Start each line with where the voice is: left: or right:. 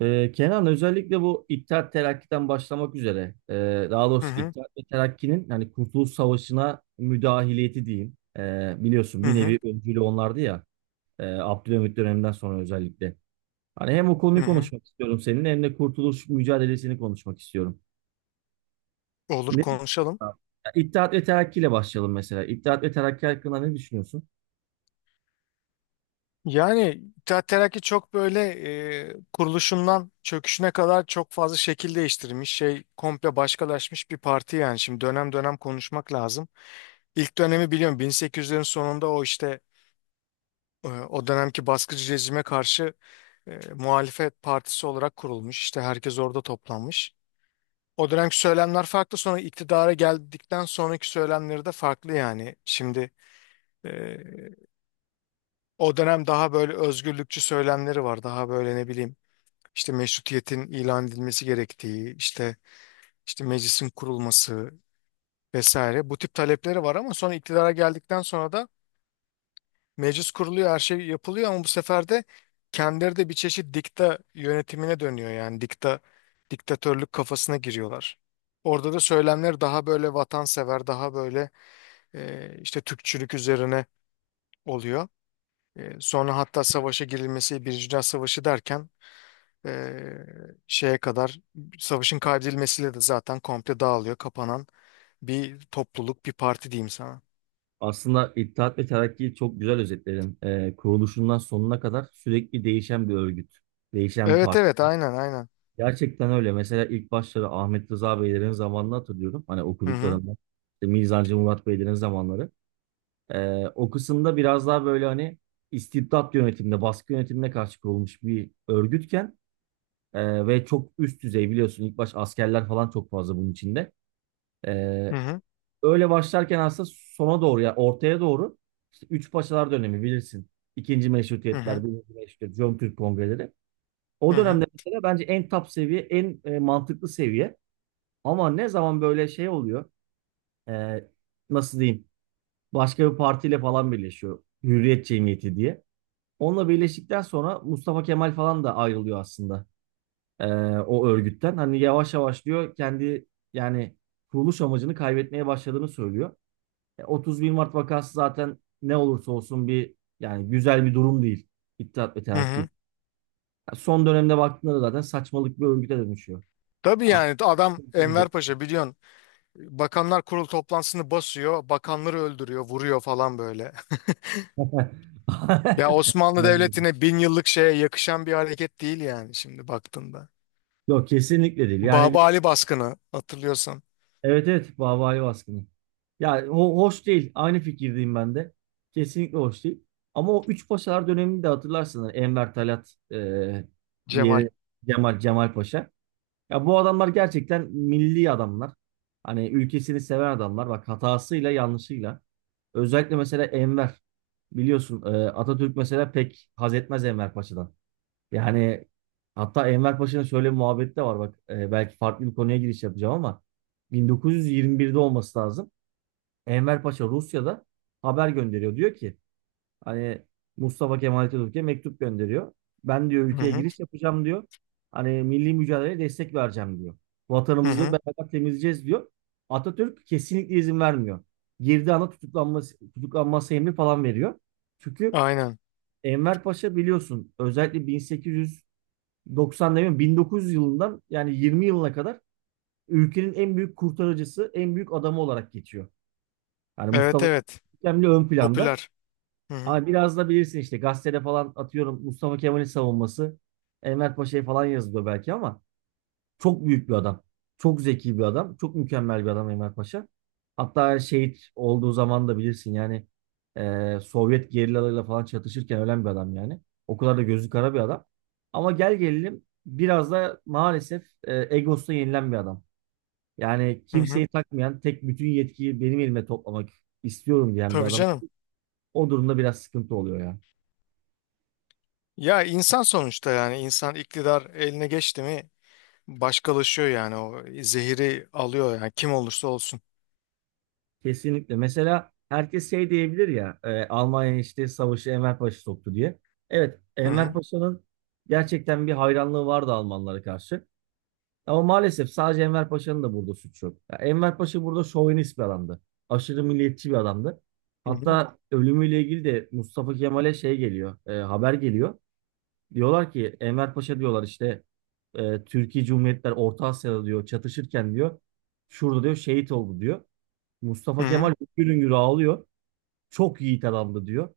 right: Kenan özellikle bu İttihat Terakki'den başlamak üzere daha
left: Hı
right: doğrusu
left: hı,
right: İttihat ve Terakki'nin hani Kurtuluş Savaşı'na müdahiliyeti diyeyim. Biliyorsun
left: hı
right: bir
left: hı,
right: nevi öncülü onlardı ya Abdülhamit döneminden sonra özellikle. Hani hem o
left: hı
right: konuyu
left: hı.
right: konuşmak istiyorum seninle hem de Kurtuluş mücadelesini konuşmak istiyorum.
left: Olur
right: Ne
left: konuşalım.
right: ya İttihat ve Terakki ile başlayalım mesela. İttihat ve Terakki hakkında ne düşünüyorsun?
left: Yani İttihat Terakki çok böyle kuruluşundan çöküşüne kadar çok fazla şekil değiştirmiş. Şey komple başkalaşmış bir parti yani. Şimdi dönem dönem konuşmak lazım. İlk dönemi biliyorum 1800'lerin sonunda o işte o dönemki baskıcı rejime karşı muhalefet partisi olarak kurulmuş. İşte herkes orada toplanmış. O dönemki söylemler farklı, sonra iktidara geldikten sonraki söylemleri de farklı yani. Şimdi o dönem daha böyle özgürlükçü söylemleri var. Daha böyle ne bileyim, işte meşrutiyetin ilan edilmesi gerektiği, işte meclisin kurulması vesaire. Bu tip talepleri var ama sonra iktidara geldikten sonra da meclis kuruluyor, her şey yapılıyor ama bu sefer de kendileri de bir çeşit dikta yönetimine dönüyor, yani diktatörlük kafasına giriyorlar. Orada da söylemler daha böyle vatansever, daha böyle işte Türkçülük üzerine oluyor. Sonra hatta savaşa girilmesi, Birinci Dünya Savaşı derken Ee, şeye kadar savaşın kaybedilmesiyle de zaten komple dağılıyor, kapanan bir topluluk, bir parti diyeyim sana.
right: Aslında İttihat ve Terakki'yi çok güzel özetledin. Kuruluşundan sonuna kadar sürekli değişen bir örgüt, değişen bir
left: Evet
right: parti.
left: evet, aynen aynen.
right: Gerçekten öyle. Mesela ilk başları Ahmet Rıza Beylerin zamanını hatırlıyorum. Hani
left: Hı hı,
right: okuduklarımdan. İşte Mizancı Murat Beylerin zamanları. O kısımda biraz daha böyle hani istibdat yönetimine, baskı yönetimine karşı kurulmuş bir örgütken ve çok üst düzey biliyorsun ilk baş askerler falan çok fazla bunun içinde. Ee,
left: hı hı,
right: Öyle başlarken aslında sona doğru ya ortaya doğru işte Üç Paşalar dönemi bilirsin. İkinci
left: hı hı,
right: Meşrutiyetler, birinci Meşrutiyet, Jön Türk Kongreleri. O
left: hı hı.
right: dönemde mesela bence en top seviye, en mantıklı seviye. Ama ne zaman böyle şey oluyor, e, nasıl diyeyim, başka bir partiyle falan birleşiyor. Hürriyet Cemiyeti diye. Onunla birleştikten sonra Mustafa Kemal falan da ayrılıyor aslında e, o örgütten. Hani yavaş yavaş diyor kendi yani kuruluş amacını kaybetmeye başladığını söylüyor. 31 Mart vakası zaten ne olursa olsun bir yani güzel bir durum değil. İttihat ve
left: Hı hı.
right: Terakki. Ya son dönemde baktığında da zaten saçmalık bir örgüte dönüşüyor.
left: Tabii,
right: Ya,
left: yani adam Enver Paşa biliyorsun, Bakanlar Kurulu toplantısını basıyor, bakanları öldürüyor, vuruyor falan böyle. Ya Osmanlı
right: aynen.
left: Devleti'ne bin yıllık şeye yakışan bir hareket değil yani, şimdi baktığında.
right: Yok kesinlikle değil. Yani bir,
left: Baba Ali baskını hatırlıyorsan.
right: evet, evet, Bahvani baskını. Yani hoş değil. Aynı fikirdeyim ben de. Kesinlikle hoş değil. Ama o üç paşalar döneminde hatırlarsınız. Enver Talat,
left: Cemal.
right: diğeri Cemal, Cemal Paşa. Ya bu adamlar gerçekten milli adamlar. Hani ülkesini seven adamlar. Bak hatasıyla yanlışıyla. Özellikle mesela Enver. Biliyorsun Atatürk mesela pek haz etmez Enver Paşa'dan. Yani hatta Enver Paşa'nın şöyle bir muhabbeti de var bak. Belki farklı bir konuya giriş yapacağım ama 1921'de olması lazım. Enver Paşa Rusya'da haber gönderiyor. Diyor ki hani Mustafa Kemal Atatürk'e mektup gönderiyor. Ben diyor
left: Hı
right: ülkeye
left: hı,
right: giriş yapacağım diyor. Hani milli mücadeleye destek vereceğim diyor.
left: hı
right: Vatanımızı diyor,
left: hı.
right: beraber temizleyeceğiz diyor. Atatürk kesinlikle izin vermiyor. Girdiği anda tutuklanması emri falan veriyor. Çünkü
left: Aynen.
right: Enver Paşa biliyorsun özellikle bin sekiz yüz 90 demiyorum, 1900 yılından yani 20 yılına kadar ülkenin en büyük kurtarıcısı, en büyük adamı olarak geçiyor. Yani
left: Evet
right: Mustafa
left: evet.
right: Kemal ön planda.
left: Popüler. Hı hı.
right: Ama biraz da bilirsin işte gazetede falan atıyorum Mustafa Kemal'in savunması, Enver Paşa'yı falan yazılıyor belki ama çok büyük bir adam. Çok zeki bir adam. Çok mükemmel bir adam Enver Paşa. Hatta şehit olduğu zaman da bilirsin yani Sovyet gerillalarıyla falan çatışırken ölen bir adam yani. O kadar da gözü kara bir adam. Ama gel gelelim biraz da maalesef egosuna yenilen bir adam. Yani
left: Hı hı.
right: kimseyi takmayan, tek bütün yetkiyi benim elime toplamak istiyorum diyen bir
left: Tabii
right: adam.
left: canım.
right: O durumda biraz sıkıntı oluyor ya.
left: Ya insan sonuçta, yani insan iktidar eline geçti mi başkalaşıyor yani, o zehiri alıyor yani, kim olursa olsun.
right: Kesinlikle. Mesela herkes şey diyebilir ya Almanya işte savaşı Enver Paşa soktu diye. Evet,
left: Hı
right: Enver
left: hı.
right: Paşa'nın gerçekten bir hayranlığı vardı Almanlara karşı. Ama maalesef sadece Enver Paşa'nın da burada suçu yok. Ya Enver Paşa burada şovinist bir adamdı. Aşırı milliyetçi bir adamdı.
left: Hı hı.
right: Hatta ölümüyle ilgili de Mustafa Kemal'e şey geliyor, haber geliyor. Diyorlar ki Enver Paşa, diyorlar işte Türkiye Cumhuriyetler Orta Asya'da diyor, çatışırken diyor, şurada diyor şehit oldu diyor. Mustafa
left: Hı
right: Kemal
left: hı.
right: hüngür hüngür ağlıyor. Çok yiğit adamdı diyor.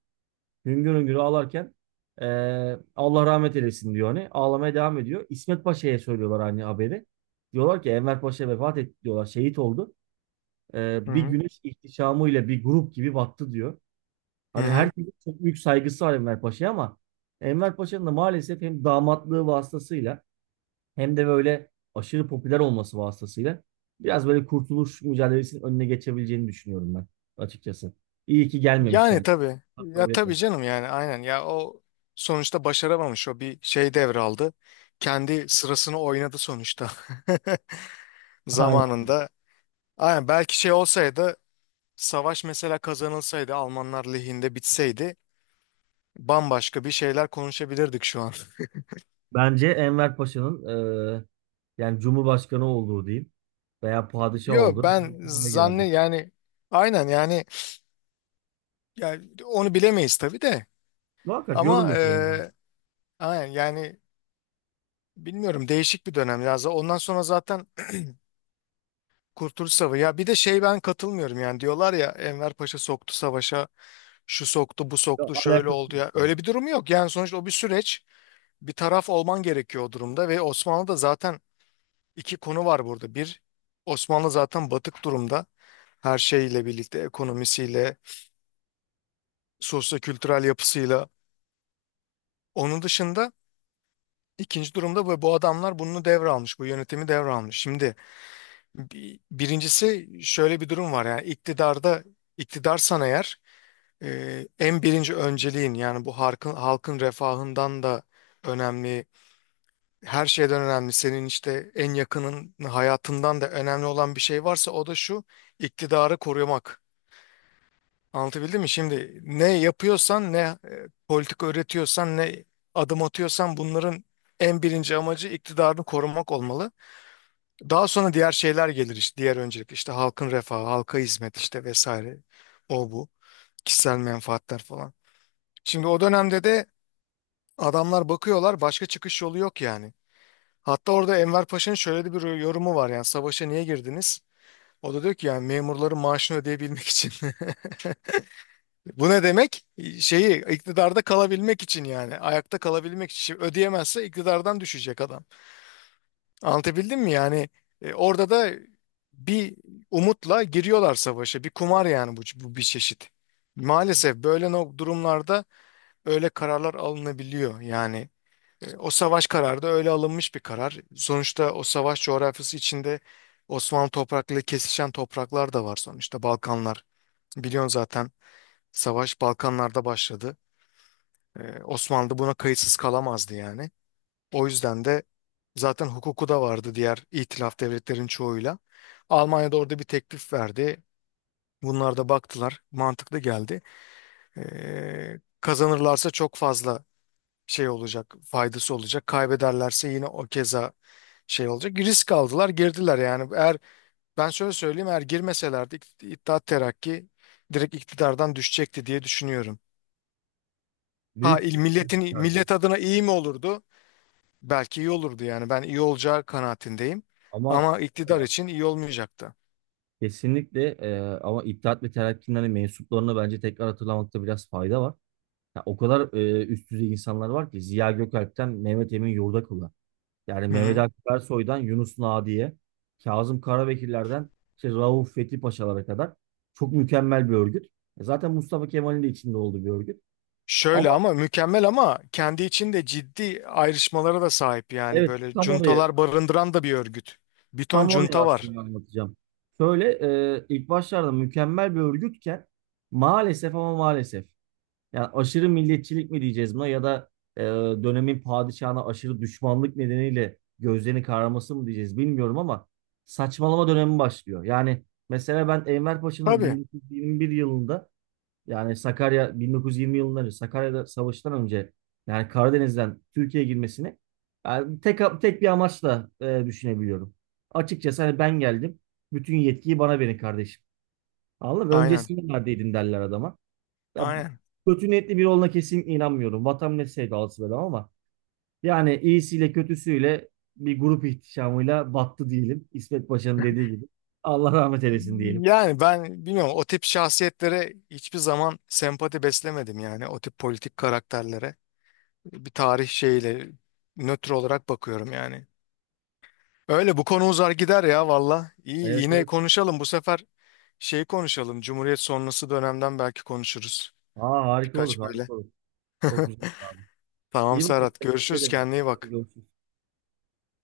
right: Hüngür hüngür ağlarken Allah rahmet eylesin diyor hani. Ağlamaya devam ediyor. İsmet Paşa'ya söylüyorlar hani haberi. Diyorlar ki Enver Paşa vefat etti diyorlar. Şehit oldu.
left: Hı
right: Bir
left: hı.
right: güneş ihtişamıyla bir grup gibi battı diyor.
left: Hı
right: Hani
left: hı.
right: herkesin çok büyük saygısı var Enver Paşa'ya ama Enver Paşa'nın da maalesef hem damatlığı vasıtasıyla hem de böyle aşırı popüler olması vasıtasıyla biraz böyle kurtuluş mücadelesinin önüne geçebileceğini düşünüyorum ben açıkçası. İyi ki gelmemiş
left: Yani
right: yani.
left: tabii. Ya
right: Kabul
left: tabii
right: etmem.
left: canım, yani aynen ya, o sonuçta başaramamış, o bir şey devraldı. Kendi sırasını oynadı sonuçta,
right: Aynen.
left: zamanında. Aynen, belki şey olsaydı, savaş mesela kazanılsaydı, Almanlar lehinde bitseydi, bambaşka bir şeyler konuşabilirdik şu an.
right: Bence Enver Paşa'nın eee, yani Cumhurbaşkanı olduğu diyeyim veya padişah
left: Yo,
right: olduğu bir
left: ben
right: döneme
left: zanne
right: girerdik.
left: yani, aynen yani, onu bilemeyiz tabii de,
right: Muhakkak yorum
left: ama
right: yapıyorum.
left: aynen yani, bilmiyorum, değişik bir dönem ya. Ondan sonra zaten Kurtuluş Savaşı, ya bir de şey, ben katılmıyorum yani, diyorlar ya Enver Paşa soktu savaşa, şu soktu bu
right: Ya,
left: soktu şöyle
right: alakası
left: oldu,
right: yok.
left: ya
right: Yani.
left: öyle bir durum yok yani, sonuçta o bir süreç, bir taraf olman gerekiyor o durumda ve Osmanlı da zaten... İki konu var burada. Bir, Osmanlı zaten batık durumda. Her şeyle birlikte, ekonomisiyle, sosyo-kültürel yapısıyla. Onun dışında ikinci durumda bu adamlar bunu devralmış, bu yönetimi devralmış. Şimdi birincisi şöyle bir durum var, yani iktidarda, iktidarsan eğer en birinci önceliğin, yani bu halkın refahından da önemli, her şeyden önemli, senin işte en yakının hayatından da önemli olan bir şey varsa o da şu: iktidarı korumak. Anlatabildim mi? Şimdi ne yapıyorsan, ne politika üretiyorsan, ne adım atıyorsan bunların en birinci amacı iktidarını korumak olmalı. Daha sonra diğer şeyler gelir, işte diğer öncelik işte halkın refahı, halka hizmet işte vesaire, o bu kişisel menfaatler falan. Şimdi o dönemde de adamlar bakıyorlar, başka çıkış yolu yok yani. Hatta orada Enver Paşa'nın şöyle de bir yorumu var, yani savaşa niye girdiniz? O da diyor ki yani memurların maaşını ödeyebilmek için. Bu ne demek? Şeyi iktidarda kalabilmek için, yani ayakta kalabilmek için. Şimdi ödeyemezse iktidardan düşecek adam. Anlatabildim mi? Yani orada da bir umutla giriyorlar savaşa. Bir kumar yani bu bir çeşit. Maalesef böyle durumlarda öyle kararlar alınabiliyor. Yani o savaş kararı da öyle alınmış bir karar. Sonuçta o savaş coğrafyası içinde Osmanlı topraklarıyla kesişen topraklar da var sonuçta, Balkanlar. Biliyorsun zaten savaş Balkanlarda başladı. Osmanlı buna kayıtsız kalamazdı yani. O yüzden de zaten hukuku da vardı diğer itilaf devletlerin çoğuyla. Almanya'da orada bir teklif verdi. Bunlar da baktılar, mantıklı geldi. Kazanırlarsa çok fazla şey olacak, faydası olacak. Kaybederlerse yine o keza şey olacak. Risk aldılar, girdiler yani. Eğer ben şöyle söyleyeyim, eğer girmeselerdi İttihat Terakki direkt iktidardan düşecekti diye düşünüyorum. Ha,
right: Büyük
left: il
right: ihtimalle
left: milletin
right: çıkardı.
left: millet adına iyi mi olurdu? Belki iyi olurdu yani. Ben iyi olacağı kanaatindeyim.
right: Ama
left: Ama
right: şu
left: iktidar
right: var.
left: için iyi olmayacaktı.
right: Kesinlikle, ama İttihat ve Terakki'nin hani mensuplarını bence tekrar hatırlamakta biraz fayda var. Ya o kadar üst düzey insanlar var ki Ziya Gökalp'ten Mehmet Emin Yurdakoğlu'na. Yani
left: Hı
right: Mehmet
left: hı.
right: Akif Ersoy'dan Yunus Nadi'ye, Kazım Karabekirler'den işte Rauf Fethi Paşalara kadar çok mükemmel bir örgüt. Zaten Mustafa Kemal'in de içinde olduğu bir örgüt.
left: Şöyle,
right: Ama
left: ama mükemmel ama kendi içinde ciddi ayrışmalara da sahip yani,
right: evet,
left: böyle
right: tam oraya,
left: cuntalar barındıran da bir örgüt. Bir ton cunta var.
right: aslında anlatacağım. Şöyle ilk başlarda mükemmel bir örgütken maalesef, ama maalesef. Yani aşırı milliyetçilik mi diyeceğiz buna, ya da e, dönemin padişahına aşırı düşmanlık nedeniyle gözlerini kararması mı diyeceğiz bilmiyorum ama saçmalama dönemi başlıyor. Yani mesela ben Enver Paşa'nın
left: Tabii.
right: 1921 yılında, yani Sakarya 1920 yılından önce, Sakarya'da savaştan önce yani Karadeniz'den Türkiye'ye girmesini yani tek tek bir amaçla düşünebiliyorum. Açıkçası hani ben geldim. Bütün yetkiyi bana verin kardeşim. Anladın mı?
left: Aynen.
right: Öncesinde neredeydin derler adama. Ya,
left: Aynen.
right: kötü niyetli biri olduğuna kesinlikle inanmıyorum. Vatan millet sevdalısı bir adam ama yani iyisiyle kötüsüyle bir grup ihtişamıyla battı diyelim. İsmet Paşa'nın dediği gibi. Allah rahmet eylesin diyelim.
left: Yani ben bilmiyorum, o tip şahsiyetlere hiçbir zaman sempati beslemedim yani, o tip politik karakterlere. Bir tarih şeyiyle nötr olarak bakıyorum yani. Öyle, bu konu uzar gider ya valla. İyi,
right: Evet,
left: yine
right: evet.
left: konuşalım bu sefer, şey konuşalım. Cumhuriyet sonrası dönemden belki konuşuruz.
right: Aa, harika olur,
left: Birkaç böyle.
right: harika olur. Çok güzel abi.
left: Tamam
right: İyi bakın.
left: Serhat,
right: Teşekkür
left: görüşürüz,
right: ederim.
left: kendine iyi
right: Hadi
left: bak.
right: görüşürüz.